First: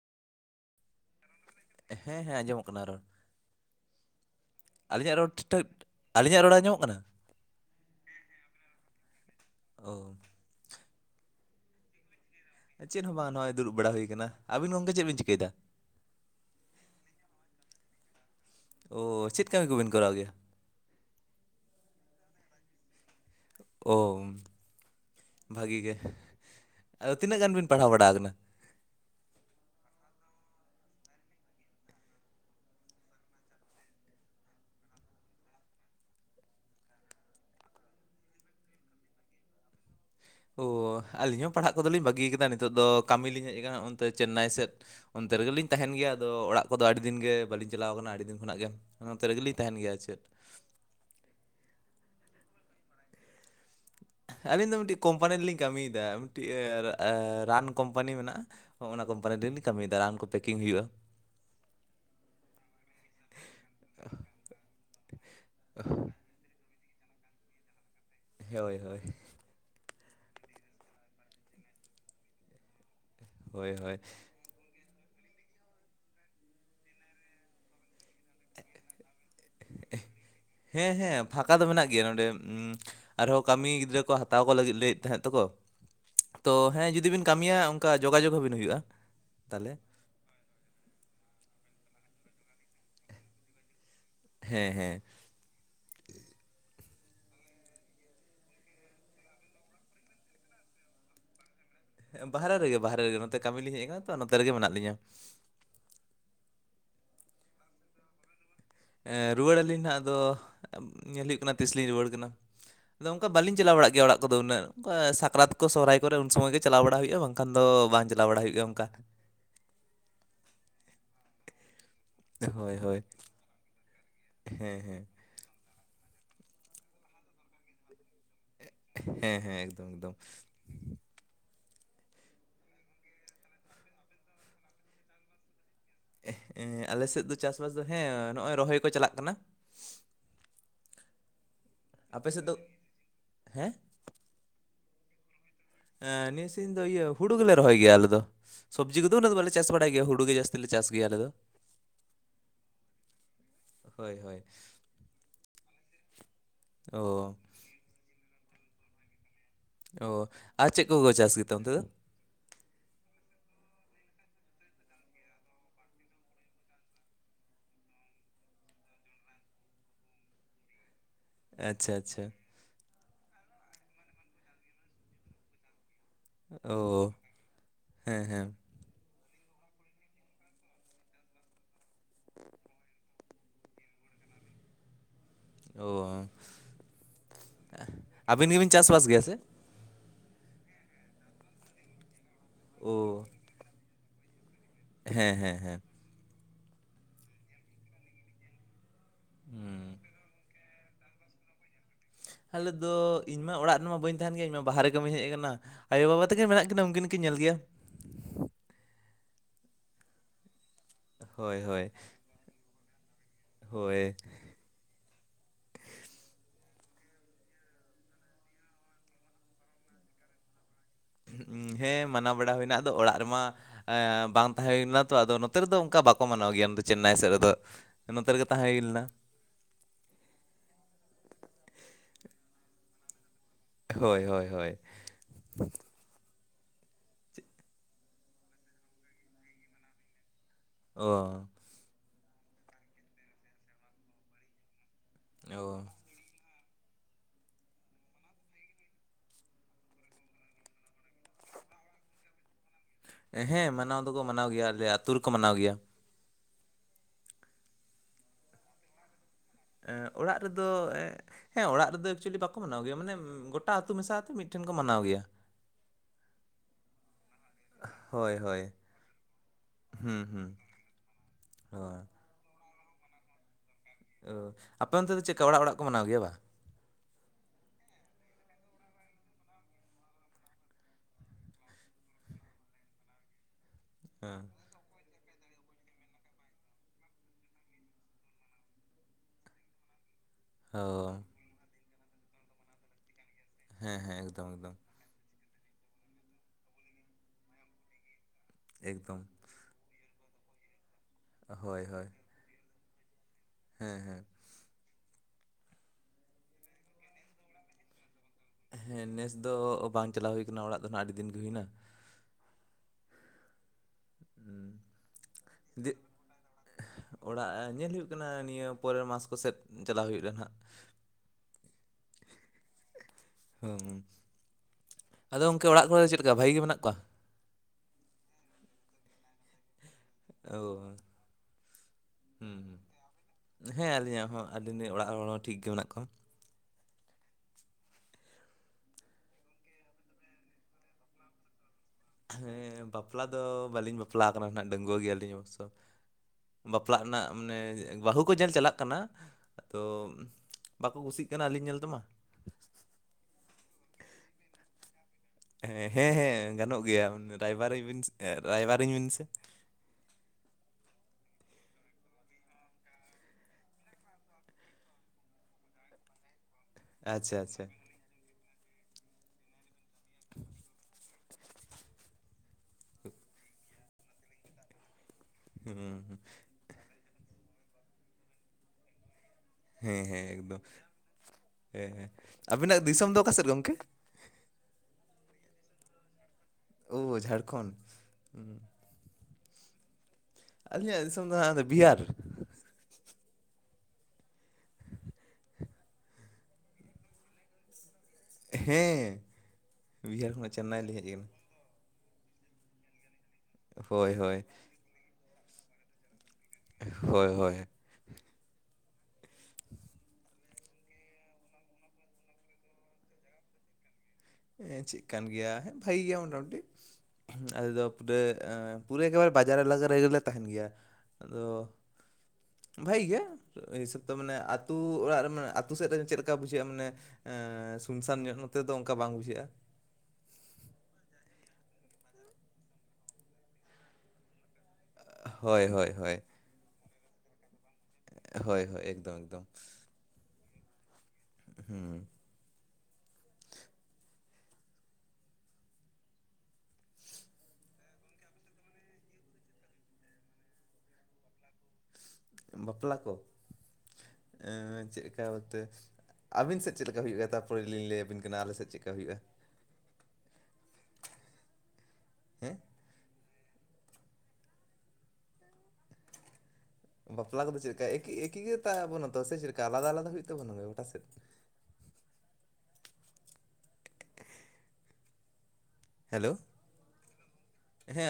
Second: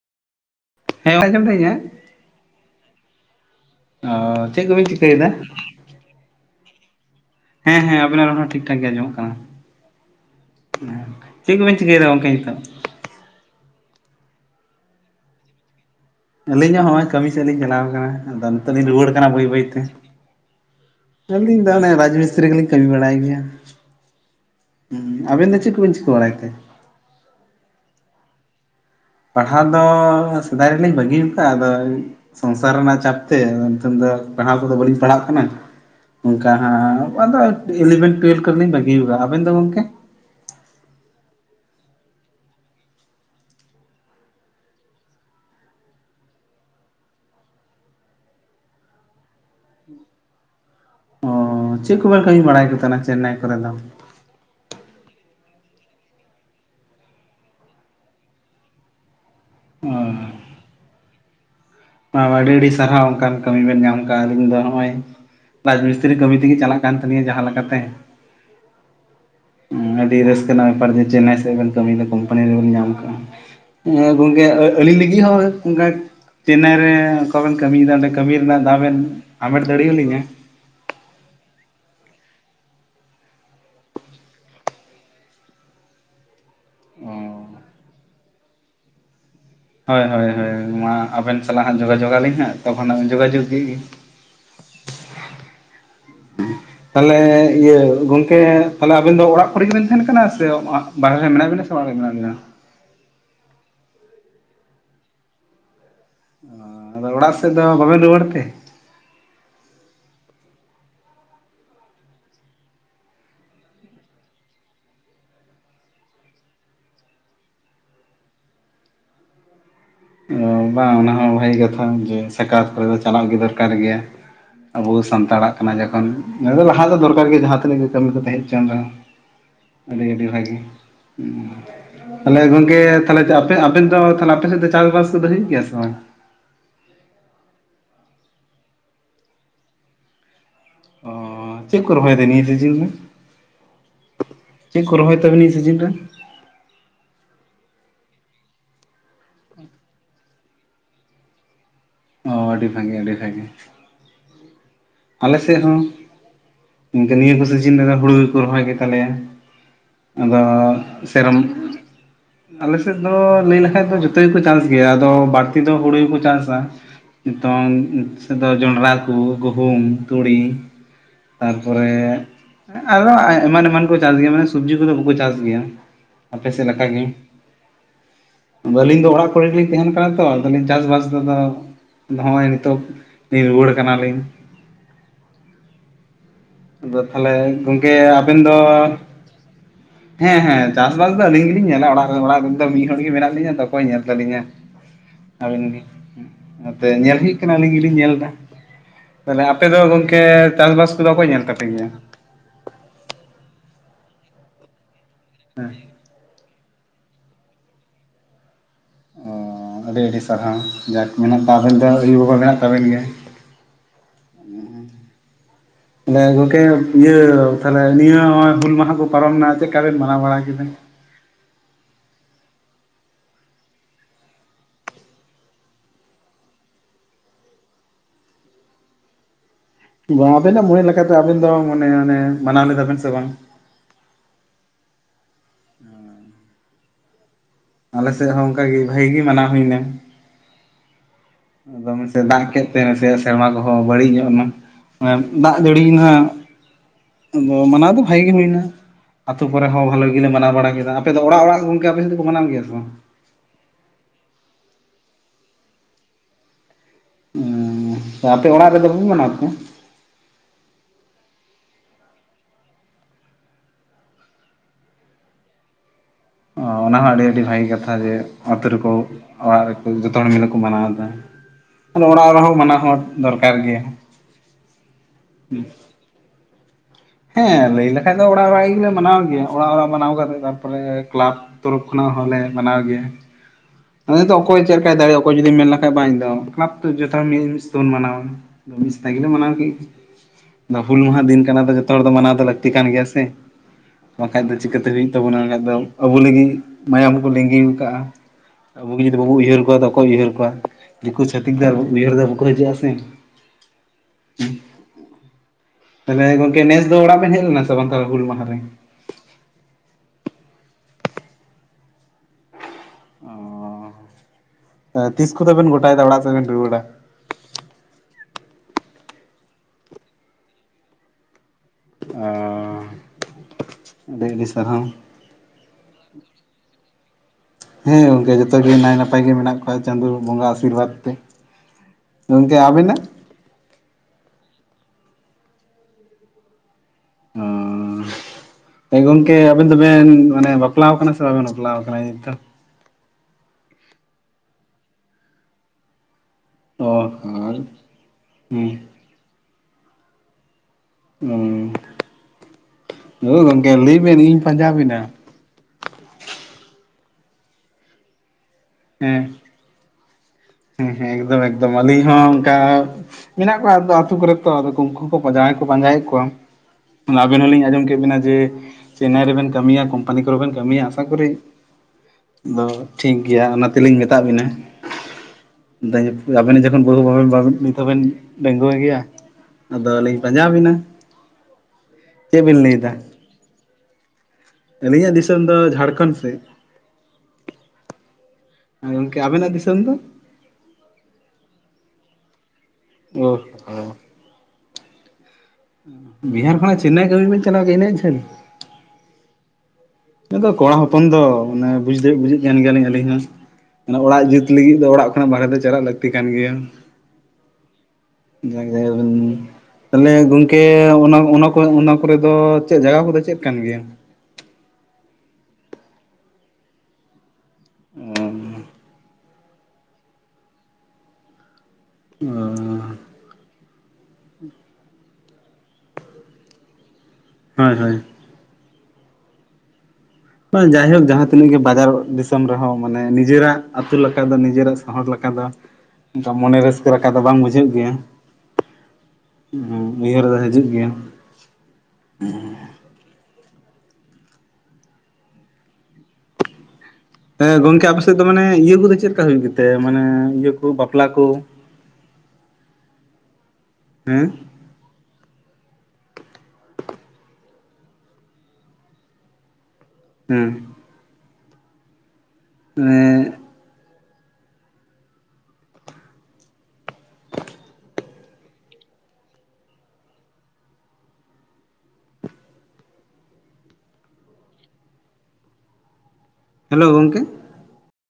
ᱦᱮᱸ ᱟᱸᱡᱚᱢ ᱫᱤᱧ ᱦᱮ [inaudible] ᱦᱮᱸ ᱦᱮᱸ ᱟᱸᱡᱚᱢᱚᱜ ᱠᱟᱱᱟ ᱨᱚᱲ᱾ ᱚ ᱪᱮᱫ ᱠᱚᱵᱤᱱ ᱟᱹᱞᱤᱧᱟᱜ ᱪᱤᱠᱟᱹᱭᱮᱫᱟ? ᱨᱚᱲ ᱴᱷᱤᱠ ᱴᱷ [inaudible] ᱟᱹᱞᱤᱧᱟᱜ ᱨᱚᱲ ᱟᱸᱡᱚᱢᱚᱜ ᱠᱟᱱᱟ? ᱦᱮᱸ ᱦᱮᱸ ᱟᱵᱤᱱᱟᱜ ᱨᱚᱲ ᱦᱚᱸ ᱴᱷᱤᱠ ᱴᱷᱟᱠ ᱜᱮ ᱟᱸᱡᱚᱢᱚᱜ ᱠᱟᱱᱟ᱾ ᱚ ᱪᱮᱫ ᱠᱚ ᱵᱮᱱ ᱪᱤᱠᱟᱹᱭ ᱮᱫᱟ ᱜᱚᱝᱠᱮ ᱱᱤᱛᱚᱜ? ᱪᱮᱫ ᱦᱚᱸ ᱵᱟᱝ ᱱᱚᱜᱼᱚᱭ ᱫᱩᱲᱩᱵ ᱵᱟᱲᱟ ᱦᱩᱭ ᱟᱠᱟᱱᱟ, ᱟᱵᱤᱱ ᱜᱚᱝᱠᱮ ᱪᱮᱫ ᱵᱤᱱ ᱪᱤᱠᱟᱹᱭ ᱮᱫᱟ? ᱟᱹᱞᱤᱧᱟᱜ ᱦᱚᱸᱜᱼᱚᱭ ᱠᱟᱹᱢᱤ ᱥᱮᱫ ᱞᱤᱧ ᱪᱟᱞᱟᱣ ᱠᱟᱱᱟ ᱟᱫᱚ ᱱᱤᱛᱚᱜ ᱞᱤᱧ ᱚ ᱨᱩᱣᱟᱹᱲ ᱠᱟᱱᱟ ᱪᱮᱫ ᱵᱟᱹᱭ ᱵᱟᱹᱭ ᱠᱟᱹᱢᱤ ᱛᱮ ᱠᱚᱵᱤᱱ ᱠᱚᱨᱟᱣ ᱜᱮᱭᱟ ᱟᱹᱞᱤᱧ ᱫᱚ ᱚᱱᱮ ᱨᱟᱡᱽ ᱢᱤᱥᱛᱨᱤ ᱠᱚᱞᱤᱧ ᱠᱟᱹᱢᱤ ᱵᱟᱲᱟᱭ ᱜᱮᱭᱟ ᱚ ᱦᱩᱸ ᱟᱵᱤᱱ ᱫᱚ ᱪᱮᱫ ᱵᱷᱟᱹᱜᱤ ᱜᱮ ᱠᱚᱵᱤᱱ ᱪᱤᱠᱟᱹ ᱵᱟᱲᱟᱭ ᱛᱮ? ᱟᱫᱚ ᱛᱤᱱᱟᱹᱜ ᱜᱟᱱ ᱵᱤᱱ ᱯᱟᱲᱟᱣ ᱵᱟᱲᱟᱣ ᱟᱠᱟᱱᱟ? ᱯᱟᱲᱦᱟᱣ ᱫᱚ ᱥᱮᱫᱟᱭ ᱨᱮ ᱜᱤ ᱞᱤᱧ ᱵᱟᱹᱜᱤᱣ ᱟᱠᱟᱜᱼᱟ ᱟᱫᱚ ᱥᱚᱝᱥᱟᱨ ᱨᱮᱱᱟᱜ ᱪᱟᱯ ᱛᱮ ᱱᱤᱛᱚᱝ ᱫᱚ ᱯᱟᱲᱦᱟᱣ ᱠᱚᱫᱚ ᱵᱟᱹᱞᱤᱧ ᱯᱟᱲᱦᱟᱜ ᱠᱟᱱᱟ᱾ ᱚᱱᱠᱟ ᱦᱟᱸ ᱟᱫᱚ ᱤᱞᱮᱵᱷᱮᱱ ᱴᱩᱭᱮᱞᱵᱷ ᱠᱚᱨᱮᱞᱤᱧ ᱵᱷᱟᱹᱜᱤ ᱟᱠᱟᱣᱟᱜᱼᱟ᱾ ᱟᱵᱮᱱ ᱫᱚ ᱜᱚᱝᱠᱮ? ᱚ... ᱟᱹᱞᱤᱧ ᱦᱚᱸ ᱯᱟᱲᱦᱟᱜ ᱠᱚᱫᱚ ᱞᱤᱧ ᱵᱟᱹᱜᱤᱭ ᱟᱠᱟᱫᱟ ᱱᱤᱛᱚᱜ ᱫᱚ ᱠᱟᱹᱢᱤ ᱞᱤᱧ ᱦᱮᱡ ᱟᱠᱟᱱᱟ ᱟ.. ᱚᱱᱛᱮ ᱪᱮᱱᱟᱭ ᱥᱮᱫ᱾ ᱚᱱᱛᱮ ᱨᱮᱜᱮᱞᱤᱧ ᱛᱟᱦᱮᱱ ᱜᱮᱭᱟ ᱟᱫᱚ ᱚᱲᱟᱜ ᱠᱚᱫᱚ ᱟᱹᱰᱤ ᱫᱤᱱ ᱜᱮ ᱵᱟᱹᱞᱤᱧ ᱪᱟᱞᱟᱣ ᱟᱠᱟᱱᱟ ᱟᱹᱰᱤ ᱫᱤᱱ ᱠᱷᱚᱱᱟᱜ ᱜᱮ ᱱᱚᱛᱮ ᱨᱮᱜᱮ ᱞᱤᱧ ᱛᱟᱦᱮᱱ ᱜᱮᱭᱟ, ᱟᱨ ᱪᱮᱫ? ᱚ ᱪᱮᱜ ᱠᱚ ᱵᱮᱱ ᱠᱟᱹᱶᱤ ᱵᱟᱲᱟᱭ ᱠᱚ ᱛᱟᱦᱮᱱᱟ ᱪᱮᱱᱱᱟᱭ ᱠᱚᱨᱮ ᱫᱚ? ᱟᱹᱞᱤᱧ ᱫᱚ ᱢᱤᱫ ᱴᱤᱡ ᱠᱳᱢᱯᱟᱱᱤ ᱨᱮᱞᱤᱧ ᱠᱟᱹᱢᱤᱭ ᱫᱟ ᱢᱤᱫ ᱴᱤᱡ ᱨᱟᱱ ᱠᱳᱢᱯᱟᱱᱤ ᱢᱮᱱᱟᱜᱼᱟ᱾ ᱦᱚᱸ ᱚᱱᱟ ᱠᱳᱢᱟᱱᱤ ᱨᱮᱞᱤᱧ ᱠᱟᱹᱢᱤᱭᱮᱫᱟ, ᱨᱟᱱ ᱠᱚ ᱯᱮᱠᱤᱝ ᱦᱩᱭᱩᱜᱼᱟ᱾ ᱚ ᱟᱹᱰᱤ ᱟᱹᱰᱤ ᱥᱟᱨᱦᱟᱣ ᱚᱝᱠᱟᱱ ᱠᱟᱹᱢᱤ ᱵᱮᱱ ᱧᱟᱢ ᱠᱟᱜᱼᱟ, ᱟᱹᱞᱤᱧ ᱫᱚ ᱦᱚᱜᱼᱚᱭ ᱨᱟᱡᱽ ᱢᱤᱥᱛᱤᱨᱤ ᱠᱟᱹᱢᱤ ᱛᱮᱜᱮ ᱪᱟᱞᱟᱜ ᱠᱟᱱ ᱛᱟᱹᱞᱤᱧᱟ ᱡᱟᱦᱟᱸ ᱞᱮᱠᱟᱛᱮ᱾ ᱦᱳᱭ ᱦᱳᱭ ᱟᱹᱰᱤ ᱨᱟᱹᱥᱠᱟᱹ ᱨᱮᱱᱟᱜ ᱵᱮᱯᱟᱨ ᱡᱮ ᱪᱮᱱᱱᱟᱭ ᱥᱮᱜ ᱨᱮᱵᱮᱱ ᱠᱟᱹᱢᱤ ᱠᱳᱢᱯᱟᱱᱤ ᱨᱮᱵᱮᱱ ᱧᱟᱢ ᱦᱳᱭ ᱦᱳᱭ ᱮᱸ ᱜᱚᱝᱠᱮ ᱟ-ᱟᱹᱞᱤᱧ ᱞᱟᱹᱜᱤᱜ ᱦᱚᱸ ᱚᱝᱠᱟ ᱪᱮᱱᱱᱟᱭ ᱨᱮ ᱚᱠᱟᱵᱮᱱ ᱠᱟᱹᱢᱤᱭᱫᱟ ᱚᱸᱰᱮ ᱠᱟᱹᱢᱤ ᱨᱮᱱᱟᱜ ᱫᱟᱣ ᱵᱮᱱ ᱦᱟᱢᱮᱴ ᱫᱟᱲᱮᱣᱟᱞᱤᱧᱟ? ᱦᱮᱸ ᱦᱮᱸ ᱯᱷᱟᱸᱠᱟ ᱫᱚ ᱢᱮᱱᱟᱜ ᱜᱮᱭᱟ ᱱᱚᱸᱰᱮ ᱟᱨᱦᱚᱸ ᱠᱟᱹᱢᱤ ᱜᱤᱫᱽᱨᱟᱹ ᱠᱚ ᱦᱟᱛᱟᱣ ᱠᱚ ᱞᱟᱹᱜᱤᱫ ᱞᱟᱹᱭᱮᱫ ᱛᱟᱦᱮᱸᱜ ᱛᱚᱠᱚ᱾ ᱛᱚ ᱦᱮᱸ ᱡᱩᱫᱤ ᱵᱤᱱ ᱚ ᱠᱟᱹᱢᱤᱭᱟ ᱚᱝᱠᱟ ᱡᱳᱜᱟᱡᱳᱜᱽ ᱦᱚᱵᱤᱱ ᱦᱩᱭᱩᱜᱼᱟ, ᱛᱟᱞᱮ᱾ ᱦᱳᱭ ᱦᱳᱭ ᱦᱳᱭ ᱢᱟ ᱟᱵᱮᱱ ᱥᱟᱞᱟᱜ ᱦᱟᱸᱜ ᱡᱳᱜᱟᱡᱳᱜ ᱟᱹᱞᱤᱧ ᱦᱟᱸᱜ ᱛᱚᱠᱷᱚᱱ ᱦᱟᱸᱜ ᱵᱤᱱ ᱡᱳᱜᱟᱡᱳᱜᱽ ᱠᱮᱜ ᱜᱤ᱾ ᱦᱮᱸ ᱦᱮᱸ ᱛᱟᱦᱞᱮ ᱤᱭᱟᱹ ᱜᱚᱝᱠᱮ ᱛᱟᱞᱦᱮ ᱟᱵᱤᱱ ᱫᱚ ᱚᱲᱟᱜ ᱠᱚᱨᱮ ᱜᱮᱵᱮᱱ ᱛᱟᱦᱮᱱ ᱠᱟᱱᱟ ᱥᱮ ᱟᱜ ᱵᱟᱨᱦᱮ ᱨᱮ ᱢᱮᱱᱟᱜ ᱵᱤᱱᱟ ᱥᱮ? ᱚᱲᱟᱜ ᱨᱮ ᱢᱮᱱᱟᱜ ᱵᱮᱱᱟ ᱵᱟᱦᱨᱮ ᱨᱮᱜᱮ ᱵᱟᱦᱨᱮ ᱨᱮᱜᱮ ᱱᱚᱛᱮ ᱠᱟᱹᱢᱤ ᱞᱤᱧ ᱦᱮᱡ ᱠᱟᱱᱟ ᱛᱚ ᱱᱚᱛᱮ ᱨᱮᱜᱮ ᱢᱮᱱᱟᱜ ᱞᱤᱧᱟ᱾ ᱟᱫᱚ ᱚᱲᱟᱜ ᱥᱮᱫ ᱫᱚ ᱵᱟᱵᱮᱱ ᱨᱩᱣᱟᱹᱲᱛᱮ? ᱮᱸ ᱨᱩᱣᱟᱹᱲᱟᱹᱞᱤᱧ ᱦᱟᱸᱜ ᱟᱫᱚ ᱧᱮᱞ ᱦᱩᱭᱩᱜ ᱠᱟᱱᱟ ᱛᱤᱥ ᱞᱤᱧ ᱨᱩᱣᱟᱹᱲ ᱠᱟᱱᱟ᱾ ᱟᱫᱚ ᱚᱝᱠᱟ ᱵᱟᱞᱤᱧ ᱪᱟᱣ ᱵᱟᱲᱟᱜ ᱜᱮᱭᱟ ᱚᱲᱟᱜ ᱠᱚ ᱫᱚ ᱩᱱᱟᱹᱜ ᱥᱟᱠᱨᱟ ᱠᱚ ᱥᱚᱨᱦᱟᱭ ᱠᱚᱨᱮ ᱩᱱ ᱥᱚᱢᱚᱭ ᱜᱮ ᱪᱟᱞᱟᱣ ᱵᱟᱲᱟ ᱦᱩᱭᱩᱜᱼᱟ᱾ ᱵᱟᱝ ᱠᱷᱟᱱ ᱫᱚ ᱵᱟᱝ ᱪᱟᱞᱟᱣ ᱵᱟᱲᱟ ᱦᱩᱭᱩᱜᱼᱟ ᱚᱝᱠᱟ᱾ ᱚ ᱵᱟᱝ ᱚᱱᱟ ᱦᱚᱸ ᱵᱷᱟᱹᱜᱤ ᱠᱟᱛᱷᱟ᱾ ᱡᱮ ᱥᱟᱠᱨᱟᱛ ᱦᱳᱭ ᱠᱚᱨᱮ ᱫᱚ ᱦᱳᱭ ᱪᱟᱞᱟᱜ ᱜᱮ ᱫᱚᱨᱠᱟᱨ ᱜᱮᱭᱟ, ᱦᱮᱸ ᱟᱵᱚ ᱦᱮᱸ ᱥᱟᱱᱛᱟᱲᱟᱜ ᱠᱟᱱᱟ ᱡᱚᱠᱷᱚᱱ ᱫᱚ ᱞᱟᱦᱟ ᱫᱚᱨᱠᱟᱨ ᱜᱮ ᱡᱟᱦᱟᱸ ᱛᱤᱱᱟᱹᱜ ᱜᱮ ᱠᱟᱹᱢᱤ ᱫᱚ ᱛᱟᱦᱮᱸᱱ᱾ ᱪᱟᱸᱫᱚ ᱦᱮᱸ ᱦᱮᱸ ᱮᱠᱫᱚᱢ ᱟᱹᱰᱤ ᱮᱠᱫᱚᱢ ᱟᱹᱰᱤ ᱵᱷᱟᱹᱜᱮ᱾ ᱛᱟᱦᱞᱮ ᱜᱚᱝᱠᱮ ᱛᱟᱦᱞᱮ ᱟᱯᱮ ᱟᱵᱮᱱ ᱫᱚ ᱛᱟᱦᱞᱮ ᱟᱯᱮ ᱥᱮᱫ ᱫᱚ ᱪᱟᱥᱵᱟᱥ ᱠᱚᱫᱚ ᱦᱩᱭᱩᱜ ᱜᱮᱭᱟ ᱥᱮ ᱵᱟᱝ? ᱮᱸ ᱟᱞᱮ ᱥᱮᱫ ᱫᱚ ᱪᱟᱥᱼᱵᱟᱥ ᱫᱚ ᱦᱮᱸ ᱱᱚᱜᱼᱚᱭ ᱨᱚᱦᱚᱭ ᱠᱚ ᱪᱟᱞᱟᱜ ᱠᱟᱱᱟ᱾ ᱚ ᱪᱮᱜ ᱠᱚ ᱨᱚᱦᱚᱭᱫᱟ ᱟᱯᱮ ᱥᱮᱫ ᱱᱤᱭᱟᱹ ᱫᱚ ᱥᱤᱡᱤᱱ ᱨᱮ? ᱦᱮᱸ ᱪᱮᱜ ᱠᱚ ᱨᱚᱦᱚᱭ ᱛᱟᱵᱮᱱ ᱱᱤᱭᱟᱹ ᱥᱤᱡᱤᱱ ᱨᱮ? ᱮᱸ ᱱᱤᱭᱟᱹ ᱥᱤᱧ ᱫᱚ ᱤᱭᱟᱹ ᱦᱩᱲᱩ ᱜᱮᱞᱮ ᱨᱚᱦᱚᱭ ᱜᱮᱭᱟ ᱟᱞᱮ ᱫᱚ᱾ ᱥᱚᱵᱽᱡᱤ ᱠᱚᱫᱚ ᱩᱱᱟᱹᱜ ᱫᱚ ᱵᱟᱞᱮ ᱪᱟᱥ ᱵᱟᱲᱟᱭ ᱜᱮᱭᱟ, ᱦᱩᱲᱩ ᱜᱮ ᱡᱥᱛᱤ ᱞᱮ ᱪᱟᱥ ᱜᱮᱭᱟ ᱟᱞᱮ ᱫᱚ᱾ ᱚ ᱟᱹᱰᱤ ᱵᱷᱟᱜᱮ ᱟᱹᱰᱤ ᱵᱷᱟᱜᱮ᱾ ᱦᱳᱭ ᱦᱳᱭ ᱟᱞᱮ ᱥᱮᱜ ᱦᱚᱸ ᱤᱝᱠᱟᱹ ᱚ ᱱᱤᱭᱟᱹ ᱠᱚ ᱥᱤᱡᱤᱱ ᱨᱮᱫᱚ ᱦᱩᱲᱩ ᱜᱮᱠᱚ ᱨᱚᱦᱚᱭ ᱜᱮ ᱛᱟᱞᱮᱭᱟ᱾ ᱚ ᱟᱫᱚ ᱟᱨ ᱪᱮᱫ ᱠᱚᱠᱚ ᱪᱟᱥ ᱥᱮᱨᱚᱢ ᱜᱮᱛᱮ ᱚᱱᱛᱮ ᱫᱚ ᱟᱞᱮ ᱥᱮᱜ ᱫᱚ ᱞᱟᱹᱭ ᱞᱮᱠᱷᱟᱡ ᱫᱚ ᱡᱩᱚᱛᱚ ᱜᱮᱠᱚ ᱪᱟᱥ ᱜᱮᱭᱟ, ᱟᱫᱚ ᱵᱟᱹᱲᱛᱤ ᱫᱚ ᱦᱩᱲᱩ ᱜᱮᱠᱚ ᱪᱟᱥᱼᱟ᱾ ᱱᱤᱛᱚᱝ ᱫᱚ ᱡᱚᱱᱰᱨᱟ ᱠᱚ ᱜᱩᱦᱩᱢ, ᱛᱩᱲᱤ ᱟᱪᱪᱷᱟ ᱛᱟᱨᱯᱚᱨᱮ ᱟᱪᱪᱷᱟ ᱟᱫᱚ ᱮᱸ ᱮᱢᱟᱱ ᱮᱢᱟᱱ ᱠᱚ ᱪᱟᱥ ᱜᱮᱭᱟ ᱢᱟᱱᱮ ᱥᱚᱵᱽᱡᱤ ᱠᱚᱫᱚ ᱵᱟᱠᱚ ᱪᱟᱥ ᱜᱮᱭᱟ᱾ ᱟᱯᱮ ᱥᱮᱜ ᱚ ᱞᱮᱠᱟ ᱜᱮ᱾ ᱦᱮᱸ ᱦᱮᱸ ᱵᱟᱹᱞᱤᱧ ᱫᱚ ᱚᱲᱟᱜ ᱠᱚᱨᱮ ᱜᱮᱞᱤᱧ ᱛᱟᱦᱮᱦᱮᱱ ᱠᱟᱱᱟ ᱛᱚ, ᱟᱫᱚ ᱞᱤᱧ ᱪᱟᱥᱼᱵᱟᱥᱫᱚ ᱦᱚᱸᱜᱼᱚᱭ ᱱᱤᱛᱚᱜ ᱞᱤᱧ ᱨᱩᱣᱟᱹᱲ ᱠᱟᱱᱟᱞᱤᱧ᱾ ᱚ ᱟᱫᱚ ᱛᱟᱦᱞᱮ ᱜᱚᱝᱠᱮ ᱟᱵᱮᱱ ᱟᱹᱵᱤᱱ ᱫᱚ ᱜᱮᱵᱤᱱ ᱪᱟᱥᱵᱟᱥ ᱜᱮᱭᱟ ᱥᱮ ᱦᱮᱸ ᱦᱮᱸ ᱪᱟᱥᱵᱟᱥ ᱫᱚ ᱟᱹᱞᱤᱧ ᱜᱮᱞᱤᱧ ᱧᱮᱞᱟ ᱚᱲᱟᱜ ᱨᱮ ᱚᱲᱟᱜ ᱨᱮᱫᱚ᱾ ᱫᱚ ᱢᱤᱜ ᱚ ᱦᱚᱲ ᱜᱮ ᱢᱮᱱᱟᱜ ᱞᱤᱧᱟ ᱛᱚ ᱚᱠᱚᱭ ᱧᱮᱞ ᱛᱟᱞᱤᱧᱟ ᱦᱮᱸ ᱦᱮᱸ ᱟᱹᱵᱤᱱ ᱦᱮᱸ ᱜᱮ᱾ ᱚᱱᱟᱚᱛᱮ ᱧᱮᱞ ᱦᱩᱭᱩᱜ ᱠᱟᱱᱟ ᱟᱹᱞᱤᱧ ᱜᱮᱞᱤᱧ ᱧᱮᱞᱫᱟ, ᱛᱟᱦᱞᱮ ᱟᱯᱮ ᱦᱩᱸ ᱫᱚ ᱜᱚᱝᱠᱮ ᱪᱟᱥᱵᱟᱥ ᱠᱚᱫᱚ ᱚᱠᱚᱭ ᱧᱮᱞ ᱛᱟᱯᱮ ᱜᱮᱭᱟ? ᱟᱞᱮ ᱫᱚ ᱤᱧ ᱢᱟ ᱚᱲᱟᱜ ᱨᱮᱢᱟ ᱵᱟᱹᱧ ᱛᱟᱦᱮᱱ ᱜᱮᱭᱟ ᱤᱧᱢᱟ ᱵᱟᱦᱨᱮ ᱠᱟᱹᱢᱤᱧ ᱦᱮᱡ ᱟᱠᱟᱱᱟ ᱦᱮᱸ ᱟᱭᱳᱼᱵᱟᱵᱟ ᱛᱟᱠᱤᱱ ᱢᱮᱱᱟᱜ ᱠᱤᱱᱟ ᱩᱝᱠᱤᱱ ᱠᱤᱱ ᱧᱮᱞ ᱜᱮᱭᱟ᱾ ᱚᱻ ᱟᱹᱰᱤ ᱟᱹᱰᱤ ᱥᱟᱨᱦᱟᱣ ᱡᱟᱠ ᱢᱮᱱᱟᱜ ᱛ [unintelligible] ᱦᱳᱭ ᱟᱵᱮᱱ ᱦᱳᱭ ᱫᱚ ᱟᱭᱳᱼ ᱵᱟᱵᱟ ᱢᱮᱱᱟᱜ ᱛᱟᱵᱮᱱ ᱜᱮᱭᱟ᱾ ᱦ ᱦᱳᱭ [inaudible] ᱛᱟᱦᱚᱞᱮ ᱜᱚᱝᱠᱮ ᱤᱭᱟᱹ ᱛᱟᱦᱞᱮ ᱱᱤᱭᱟᱹ ᱱᱚᱜᱼᱚᱭ ᱦᱩᱞ ᱢᱟᱦᱟ ᱠᱚ ᱯᱟᱨᱚᱢᱮᱱᱟ ᱪᱮᱫᱠᱟ ᱵᱮᱱ ᱢᱟᱱᱟᱣ ᱵᱟᱲᱟ ᱠᱤᱫᱟ? ᱦᱮᱸ ᱢᱟᱱᱟᱣ ᱵᱟᱲᱟ ᱦᱩᱭᱱᱟ ᱟᱫᱚ ᱚᱲᱟᱜ ᱨᱮᱢᱟ ᱵᱟᱝ ᱛᱟᱦᱮᱸ ᱦᱩᱭ ᱞᱮᱱᱟ ᱛᱚ ᱟᱫᱚ ᱱᱚᱛᱮ ᱨᱮᱫᱚ ᱚᱱᱠᱟ ᱵᱟᱠᱚ ᱢᱟᱱᱟᱣ ᱜᱮᱭᱟ ᱪᱮᱱᱱᱟᱭ ᱥᱮᱫ ᱨᱮᱫᱚ᱾ ᱱᱚᱛᱮ ᱨᱮᱜᱮ ᱛᱟᱦᱮᱸ ᱦᱩᱭ ᱞᱮᱱᱟ᱾ ᱵᱟᱝ ᱟᱵᱮᱱ ᱱᱟᱝ ᱢᱚᱱᱮ ᱞᱮᱠᱟᱛᱮ ᱟᱵᱮᱱ ᱫᱚ ᱢᱟᱱᱮ ᱢᱟᱱᱟᱣ ᱞᱮᱫᱟ ᱵᱮᱱ ᱥᱮ ᱵᱟᱝ? ᱦᱳᱭ ᱦᱳᱭ ᱦᱳᱭ ᱪᱮᱫ ᱟᱞᱮᱥᱮᱫ ᱦᱚᱸ ᱚᱱᱠᱟ ᱜᱮ ᱵᱷᱟᱜᱤ ᱜᱮ ᱢᱟᱱᱟᱣ ᱦᱩᱭᱱᱟ᱾ ᱚ ᱟᱫᱚ ᱱᱟᱥᱮ ᱫᱟᱜ ᱠᱮᱫ ᱛᱮ ᱱᱟᱥᱮ ᱥᱮᱨᱢᱟ ᱠᱚᱦᱚᱸ ᱵᱟᱹᱲᱤᱡ ᱧᱚᱜᱱᱟ᱾ ᱫᱟᱜ ᱡᱟᱹᱲᱤ ᱚ ᱭᱮᱱᱟ ᱟᱫᱚ ᱢᱟᱱᱟᱣ ᱫᱚ ᱵᱷᱟᱜᱤ ᱜᱮ ᱦᱩᱭᱮᱱᱟ ᱟᱹᱛᱩ ᱠᱚᱨᱮ ᱦᱚᱸ ᱵᱷᱟᱞᱮ ᱜᱮ ᱢᱟᱱᱟᱣ ᱵᱟᱲᱟ ᱠᱮᱫᱟ ᱟᱯᱮ ᱫᱚ ᱚᱲᱟᱜ ᱚᱲᱟᱜ ᱜᱚᱝᱠᱮ ᱟᱯᱮ ᱥᱮᱫ ᱫᱚ ᱠᱚ ᱢᱟᱱᱟᱣ ᱜᱮᱭᱟ ᱥᱮ ᱵᱟᱝ? ᱦᱮᱸ ᱢᱟᱱᱟᱣ ᱫᱚᱠᱚ ᱢᱟᱱᱟᱣ ᱜᱮᱭᱟ ᱟᱞᱮ ᱟᱹᱛᱩ ᱨᱮᱠᱚ ᱢᱟᱱᱟᱣ ᱜᱮᱭᱟ᱾ ᱟᱯᱮ ᱚᱲᱟᱜ ᱨᱮᱫᱚ ᱵᱟᱯᱮ ᱢᱟᱱᱟᱣ ᱛᱟᱦᱮᱸᱼᱟ ᱚᱲᱟᱜ ᱨᱮᱫᱚ ᱦᱮᱸ ᱚᱲᱟᱜ ᱨᱮᱫᱚ ᱮᱠᱪᱩᱭᱮᱞᱤ ᱵᱟᱠᱚ ᱢᱟᱱᱟᱣ ᱜᱮᱭᱟ ᱢᱟᱱᱮ ᱜᱚᱴᱟ ᱟᱹᱛᱩ ᱢᱮᱥᱟ ᱟᱛᱮᱫ ᱢᱤᱫᱴᱷᱮᱱ ᱠᱚ ᱢᱟᱱᱟᱣ ᱜᱮᱭᱟ᱾ ᱚ ᱚᱱᱟ ᱦᱚᱸ ᱟᱹᱰᱤ ᱟᱹᱰᱤ ᱵᱷᱟᱜᱤ ᱠᱟᱛᱷᱟ ᱡᱮ ᱦᱳᱭ ᱦᱳᱭ ᱟᱹᱛᱩ ᱨᱮᱠᱚ ᱚᱲᱟᱜ ᱨᱮᱠᱚ ᱡᱚᱛᱚ ᱦᱩᱸ ᱦᱚᱲ ᱢᱤᱞᱮ ᱦᱩᱸ ᱠᱚ ᱢᱟᱱᱟᱣᱫᱟ ᱦᱳᱭ ᱟᱫᱚ ᱚᱲᱟᱜ ᱨᱮᱦᱚᱸ ᱢᱟᱱᱟᱣ ᱦᱚᱸ ᱫᱚᱨᱠᱟᱨ ᱜᱮᱭᱟ ᱟᱯᱮ ᱚᱱᱛᱮ ᱫᱚ ᱪᱮᱫᱠᱟ ᱚᱲᱟᱜ ᱚᱲᱟᱜ ᱠᱚ ᱢᱟᱱᱟᱣ ᱜᱮᱭᱟ ᱵᱟᱝ? ᱦᱮᱸ ᱞᱟᱹᱭ ᱞᱮᱠᱷᱟᱡ ᱫᱚ ᱚᱲᱟᱜ ᱚᱲᱟᱜ ᱜᱮᱞᱮ ᱢᱟᱱᱟᱣ ᱜᱮᱭᱟ ᱚᱲᱟᱜ ᱚᱲᱟᱜ ᱢᱟᱱᱟᱣ ᱠᱟᱛᱮ ᱛᱟᱨᱯᱚᱨᱮ ᱠᱮᱞᱟᱵᱽ ᱛᱚᱨᱚᱯ ᱠᱷᱚᱱᱟᱜ ᱦᱚᱸᱞᱮ ᱢᱟᱱᱟᱣ ᱜᱮᱭᱟ᱾ ᱚᱱᱟ ᱫᱚ ᱦᱮᱸ ᱚᱠᱚᱭ ᱪᱮᱫ ᱞᱮᱠᱟᱭ ᱫᱟᱲᱮᱜᱼᱟ ᱚᱠᱚᱭ ᱡᱩᱫᱤ ᱢᱮᱱ ᱞᱮᱷᱟᱡ ᱵᱟᱝ ᱤᱧ ᱫᱚ ᱠᱞᱟᱵᱽ ᱡᱚᱛᱚ ᱦᱚᱲ ᱱᱤᱭᱮ ᱢᱤᱫ ᱥᱟᱶᱛᱮ ᱵᱚᱱ ᱢᱟᱱᱟᱣᱟ᱾ ᱢᱤᱫ ᱫᱟᱨᱮᱭᱟ [unintelligible] ᱜᱮᱞᱮ ᱢᱟᱱᱟᱣ ᱠᱮᱫ ᱚ ᱦᱩᱞ ᱢᱟᱦᱟ ᱫᱤᱱ ᱠᱟᱱᱟ ᱫᱚ ᱡᱚᱛᱚ ᱦᱚᱲ ᱫᱚ ᱢᱟᱱᱟᱣ ᱫᱚ ᱞᱟᱹᱠᱛᱤ ᱠᱟᱱ ᱜᱮᱭᱟ ᱥᱮ ᱦᱮᱸ ᱦᱮᱸ ᱵᱟᱝᱠᱷᱟᱡ ᱮᱠᱫᱚᱢ ᱫᱚ ᱮᱠᱫᱚᱢ ᱪᱤᱠᱟᱹᱛᱮ ᱵᱤᱱ ᱛᱟᱵᱚᱱᱟ ᱮᱠᱟᱱᱡ ᱫᱚ ᱟᱵᱚ ᱞᱟᱹᱜᱤᱫ ᱢᱟᱭᱟᱢ ᱠᱚ ᱞᱤᱸᱜᱤ ᱟᱠᱟᱟᱜᱼᱟ ᱟᱵᱚ ᱜᱮ ᱡᱩᱫᱤ ᱮᱠᱫᱚᱢ ᱵᱟᱵᱚ ᱩᱭᱦᱟᱹᱨ ᱠᱚᱣᱟ ᱛᱚ ᱚᱠᱚᱭ ᱩᱭᱦᱟᱹᱨ ᱠᱚᱣᱟ ᱫᱤᱠᱩ ᱪᱷᱟᱹᱛᱤᱠ ᱫᱟ ᱦᱳᱭ ᱦᱳᱭ ᱩᱭᱦᱟᱹᱨ ᱫᱟ ᱵᱟᱠᱚ ᱦᱤᱡᱩᱜᱼᱟ ᱥᱮ᱾ ᱦᱮᱸ ᱦᱮᱸ ᱛᱟᱦᱞᱮ ᱜᱚᱝᱠᱮ ᱱᱮᱥ ᱫᱚ ᱚᱲᱟᱜ ᱵᱤᱱ ᱦᱮᱡ ᱞᱮᱱᱟ ᱥᱮ ᱵᱟᱝ ᱦᱩᱞ ᱢᱟᱦᱟ ᱨᱮ? ᱦᱮᱸ ᱱᱮᱥ ᱫᱚ ᱵᱟᱝ ᱪᱟᱞᱟᱣ ᱦᱩᱭ ᱠᱟᱱᱟ ᱚᱲᱟᱜ ᱫᱚ ᱱᱟᱜ ᱟᱹᱰᱤ ᱫᱤᱱ ᱜᱮ ᱦᱩᱭᱱᱟ᱾ ᱚ᱾ ᱦᱩᱸ ᱛᱤᱥ ᱠᱚᱛᱮᱵᱮᱱ ᱫᱤ ᱜᱚᱴᱟᱭᱮᱫᱟ ᱚᱲᱟᱜ ᱥᱮᱫᱵᱮᱱ ᱨᱩᱣᱟᱹᱲᱟ? ᱚᱲᱟᱜ ᱧᱮᱞ ᱦᱩᱭᱩᱜ ᱠᱟᱱᱟ ᱱᱤᱭᱟᱹ ᱯᱚᱨᱮᱨ ᱢᱟᱥ ᱠᱚᱥᱮᱫ ᱪᱟᱞᱟᱣ ᱦᱩᱭᱩᱜᱼᱟ ᱱᱟᱜ᱾ [unintelligible] ᱟᱹᱰᱤ ᱟᱹᱰᱤ ᱥᱟᱨᱦᱟᱣ᱾ ᱟᱫᱚ ᱜᱚᱝᱠᱮ ᱚᱲᱟᱜ ᱠᱚᱨᱮᱫᱚ ᱪᱮᱫ ᱞᱮᱠᱟ ᱵᱷᱟᱜᱮ ᱜᱮ ᱢᱮᱱᱟᱜ ᱠᱚᱣᱟ? ᱦᱮᱸ ᱜᱚᱝᱠᱮ ᱡᱚᱛᱚ ᱜᱮ ᱱᱟᱭ ᱱᱟᱯᱟᱭ ᱜᱮ ᱢᱮᱱᱟᱜ ᱠᱚᱣᱟ᱾ ᱯᱟᱭ ᱪᱟᱸᱫᱳ ᱵᱚᱸᱜᱟ ᱚ ᱟᱥᱤᱨᱵᱟᱫᱽ ᱛᱮ᱾ ᱜᱚᱝᱠᱮ ᱦᱩᱸ ᱟᱵᱮᱱᱟᱜ? ᱦᱮᱸ ᱟᱹᱞᱤᱧᱟᱜ ᱦᱚᱸ ᱟᱹᱞᱤᱧ ᱨᱮᱱ ᱚᱲᱟᱜ ᱦᱚᱲ ᱦᱚᱸ ᱴᱷᱤᱠ ᱜᱮ ᱢᱮᱱᱟᱜ ᱠᱚᱣᱟ᱾ ᱚ, ᱮ ᱜᱚᱝᱠᱮ ᱟᱵᱮᱱ ᱫᱚᱵᱮᱱ ᱢᱟᱱᱮ ᱵᱟᱯᱞᱟᱣ ᱠᱟᱱᱟ ᱥᱮ ᱵᱟᱵᱮᱱ ᱵᱟᱯᱞᱟᱣ ᱠᱟᱱᱟ? ᱫᱚ? ᱦᱮᱸ ᱵᱟᱯᱞᱟ ᱫᱚ ᱵᱟᱹᱞᱤᱧ ᱵᱟᱯᱞᱟ ᱠᱟᱱᱟ ᱦᱟᱸᱜ ᱰᱟᱺᱜᱽᱣᱟᱹᱣ ᱜᱮᱭᱟᱞᱤᱧ ᱚᱵᱽᱥᱥᱚ᱾ ᱵᱟᱯᱞᱟᱜ ᱚ ᱨᱮᱱᱟᱜ ᱢᱟᱱᱮ ᱦᱩᱸ ᱵᱟᱹᱦᱩ ᱠᱚ ᱧᱮᱞ ᱪᱟᱞᱟᱜ ᱠᱟᱱᱟ ᱟᱫᱚ ᱵᱟᱠᱚ ᱠᱩᱥᱤᱜ ᱠᱟᱱᱟ ᱟᱹᱞᱤᱧ ᱧᱮᱞ ᱛᱮᱢᱟ ᱦᱩᱸ ᱦᱚᱭ ᱜᱚᱝᱠᱮ ᱞᱟᱹᱭ ᱵᱮᱱ ᱤᱧ ᱯᱟᱸᱡᱟ ᱦᱟᱵᱤᱱᱟ᱾ ᱦᱮᱸ, ᱦᱮᱸ ᱦᱮᱸ ᱜᱟᱱᱚᱜ ᱜᱮᱭᱟ ᱩᱱ ᱨᱟᱭᱵᱟᱨᱟᱹᱧ ᱵᱮᱱ ᱥᱮ, ᱨᱟᱭᱵᱟᱨᱟᱹᱧ ᱵᱮᱱ ᱦᱮᱸ ᱥᱮ᱾ ᱦᱮᱸ ᱮᱠᱫᱚᱢ ᱮᱠᱫᱚᱢ ᱟᱹᱞᱤᱧ ᱦᱚᱸ ᱚᱱᱠᱟ ᱢᱮᱱᱟᱜ ᱠᱚᱣᱟ ᱟᱫᱚ ᱟᱹᱛᱩ ᱠᱚᱨᱮ ᱛᱚ ᱟᱫᱚ ᱩᱱᱠᱩ ᱩᱱᱠᱩ ᱠᱚ ᱯᱟᱸᱡᱟᱭᱮᱫ ᱠᱚ ᱯᱟᱸᱡᱟᱭᱮᱫ ᱠᱚᱣᱟ᱾ ᱟᱪᱪᱷᱟ ᱟᱵᱮᱱ ᱦᱚᱸᱞᱤᱧ ᱟᱪᱪᱷᱟ ᱟᱸᱡᱚᱢ ᱠᱮᱫ ᱵᱤᱱᱟ ᱡᱮ ᱪᱮᱱᱱᱟᱭ ᱨᱮᱵᱮᱱ ᱠᱟᱹᱢᱤᱭᱟ᱾ ᱚᱝᱠᱟ ᱱᱤᱛᱚᱜ ᱦᱚ ᱵᱮᱱ ᱠᱟᱹᱢᱤᱭᱟ ᱟᱥᱟ ᱠᱚᱨᱤ ᱫᱚ ᱴᱷᱤᱠ ᱜᱮᱭᱟ, ᱚᱱᱟ ᱛᱮᱞᱤᱧ ᱢᱮᱛᱟᱜ ᱵᱤᱱᱟ᱾ ᱦᱩᱸ [unintelligible] ᱟᱵᱮᱱ ᱡᱚᱠᱷᱚᱱ ᱵᱟᱹᱦᱩ ᱵᱟᱵᱮᱱ ᱵᱟᱦᱩ ᱱᱤᱛ ᱦᱚᱸ ᱵᱮᱱ ᱰᱟᱹᱝᱜᱩᱣᱟ ᱜᱮᱭᱟ᱾ ᱟᱫᱚ ᱦᱮᱸ ᱞᱤᱧ ᱦᱮᱸ, ᱯᱟᱸᱡᱟ ᱮᱠᱫᱚᱢ ᱵᱤᱱᱟ ᱦᱮᱸ ᱦᱮᱸ ᱪᱮᱫ ᱵᱤᱱ ᱞᱟᱹᱭ ᱟᱵᱤᱱᱟᱜ ᱮᱫᱟ? ᱫᱤᱥᱚᱢ ᱫᱚ ᱚᱠᱟ ᱥᱮᱫ ᱜᱚᱝᱠᱮ? ᱟᱹᱞᱤᱧᱟᱜ ᱫᱤᱥᱚᱢ ᱫᱚ ᱡᱷᱟᱲᱠᱷᱚᱸᱰ ᱥᱮᱡ᱾ ᱳ ᱡᱷᱟᱲᱠᱷᱚᱱ ᱩᱸ᱾ ᱜᱚᱝᱠᱮ ᱟᱵᱮᱱᱟᱜ ᱫᱤᱥᱚᱢ ᱫᱚ? ᱟᱹᱞᱤᱧᱟᱜ ᱫᱤᱥᱚᱢ ᱫᱚ ᱦᱟᱸᱜ ᱟᱫᱚ ᱵᱤᱭᱟᱨ᱾ ᱚᱠ ᱦᱚᱸ᱾ [inaudible] ᱵᱤᱦᱟᱨ ᱠᱷᱚᱱᱟᱜ ᱪᱮᱱᱱᱟᱭ ᱠᱟᱹᱢᱤ ᱵᱮᱱ ᱪᱟᱞᱟᱜ ᱡᱮ ᱤᱱᱟᱹᱜ ᱡᱷᱟᱹᱞ? ᱦᱮᱸ, ᱵᱤᱦᱟᱨ ᱠᱷᱚᱱᱟᱜ ᱪᱮᱱᱱᱟᱭ ᱞᱤᱧ ᱦᱮᱡ ᱠᱟᱱᱟ᱾ ᱚᱱᱮ ᱵᱩᱡᱽ ᱫᱟᱲᱮᱜ ᱵᱩᱡᱩᱜ ᱠᱟᱱ ᱜᱮᱭᱟᱞᱤᱧ ᱟᱞᱤᱧ ᱦᱚᱸ [unintelligible] ᱦᱳᱭ ᱚᱲᱟᱜ ᱦᱳᱭ ᱡᱩᱛ ᱞᱟᱹᱜᱤᱫ ᱫᱚ ᱚᱲᱟᱜ ᱦᱮᱸ ᱵᱟᱦᱮᱨᱮ ᱫᱚ ᱪᱟᱞᱟᱜ ᱞᱟᱹᱠᱛᱤ ᱠᱟᱱ ᱜᱮᱭᱟ᱾ ᱦᱳᱭ ᱦᱳᱭ ᱦᱮ᱾ [unintelligible] ᱛᱟᱦᱚᱞᱮ ᱜᱚᱝᱠᱮ ᱚᱱᱟ ᱚᱱᱟ ᱠᱚ ᱚᱱᱟ ᱠᱚᱨᱮ ᱫᱚ ᱪᱮᱜ ᱡᱟᱭᱜᱟ ᱠᱚᱫᱚ ᱪᱮᱫ ᱠᱟᱱ ᱜᱮᱭᱟ? ᱮᱸ ᱪᱤᱜ ᱠᱟᱱ ᱜᱮᱭᱟ? ᱦᱮᱸ ᱵᱷᱟᱜᱤ ᱜᱮᱭᱟ ᱢᱚᱴᱟᱢᱩᱴᱤ, ᱟᱞᱮ ᱫᱚ ᱯᱩᱨᱟᱹ ᱮᱸ ᱯᱩᱨᱟᱹ ᱮᱠᱵᱟᱨ ᱵᱟᱡᱟᱨ ᱮᱞᱟᱠᱟ ᱨᱮᱜᱮ ᱞᱮ ᱛᱟᱦᱮᱱ ᱜᱮᱭᱟ, ᱟᱫᱚ [inaudible] ᱵᱷᱟᱜᱤ ᱜᱮᱭᱟ, ᱦᱤᱥᱟᱹᱵ ᱛᱮ ᱢᱟᱱᱮ ᱟᱹᱛᱩ ᱚᱲᱟᱜ ᱨᱮ ᱢᱟᱱᱮ ᱟᱹᱛᱩ ᱥᱮᱜ ᱨᱮ ᱪᱮᱫ ᱞᱮᱠᱟ ᱵᱩᱡᱷᱟᱹᱜᱼᱟ ᱢᱟᱱᱮ ᱦᱳᱭ ᱮᱸ ᱥᱩᱱᱥᱟᱱ ᱦᱳᱭ ᱧᱚᱜ ᱱᱚᱛᱮ ᱫᱚ ᱚᱝᱠᱟ ᱵᱟᱝ ᱵᱩᱡᱷᱟᱹᱜᱼᱟ᱾ ᱵᱟᱝ ᱡᱟᱭᱦᱳᱠ ᱡᱟᱦᱟᱸ ᱛᱤᱱᱟᱹᱜ ᱜᱮ ᱵᱟᱡᱟᱨ ᱫᱤᱥᱚᱢ ᱨᱮᱦᱚᱸ ᱢᱟᱱᱮ ᱱᱤᱡᱮᱨᱟᱜ ᱟᱛᱩ ᱞᱮᱠᱟ ᱫᱚ ᱱᱤᱡᱮᱨᱟᱜ ᱦᱚᱲ ᱞᱮᱠᱟ ᱫᱚ ᱦᱳᱭ ᱦᱳᱭ ᱦᱳᱭ ᱚᱝᱠᱟ ᱢᱚᱱᱮ ᱨᱟᱹᱥᱠᱟᱹ ᱞᱮᱠᱟ ᱫᱚ ᱵᱟᱝ ᱵᱩᱡᱷᱟᱹᱜ ᱜᱮᱭᱟ᱾ ᱦᱳᱭᱼᱦᱳᱭ, ᱮᱠᱫᱚᱢᱼᱮᱠᱫᱚᱢ᱾ ᱵᱤᱦᱟᱹᱨ ᱫᱚ ᱦᱟᱹᱡᱩᱜ ᱜᱮᱭᱟ᱾ ᱦᱩᱸ᱾ [inaudible] ᱦᱮᱸ ᱜᱚᱝᱠᱮ ᱟᱯᱮ ᱥᱮᱫ ᱫᱚ ᱢᱟᱱᱮ ᱤᱭᱟᱹ ᱠᱚᱫᱚ ᱪᱮᱫ ᱞᱮᱠᱟ ᱦᱩᱭᱩᱜ ᱜᱮᱛᱮ ᱢᱟᱱᱮ ᱤᱭᱟᱹ ᱠᱚ ᱵᱟᱯᱞᱟ ᱠᱳ? ᱵᱟᱯᱞᱟ ᱠᱚ᱾ ᱦᱩᱸ᱾ ᱮᱸ ᱪᱮᱜᱠᱟ ᱵᱚᱛᱮ ᱟᱹᱵᱤᱱ ᱥᱮᱫ ᱪᱮᱫ ᱞᱮᱠᱟ ᱦᱩᱭᱩᱜ ᱜᱮᱭᱟ? ᱛᱟᱯᱚᱨᱮ ᱞᱤᱧ ᱞᱟᱹᱭᱟᱵᱤᱱ ᱠᱟᱱᱟ ᱟᱞᱮ ᱥᱮᱫ ᱪᱮᱜᱠᱟ ᱦᱩᱭᱩᱜᱼᱟ᱾ ᱦᱩᱸ᱾ ᱦᱮᱸ ᱮᱸ᱾ ᱵᱟᱯᱞᱟ ᱠᱚᱫᱚ ᱪᱮᱜᱠᱟ ᱮᱠᱤ ᱮᱠᱤ ᱜᱮᱛᱟᱵᱚᱱᱟ ᱛᱚ ᱥᱮ ᱪᱮᱫᱠᱟ ᱟᱞᱟᱫᱟ ᱟᱞᱟᱫᱟ ᱦᱩᱭᱩᱜ ᱛᱟᱵᱩᱱᱟ ᱜᱚᱴᱟ ᱥᱮᱫ? ᱦᱮᱞᱳ᱾ ᱦᱮᱞᱳ ᱜᱚᱝᱠᱮ᱾ ᱦᱮᱸ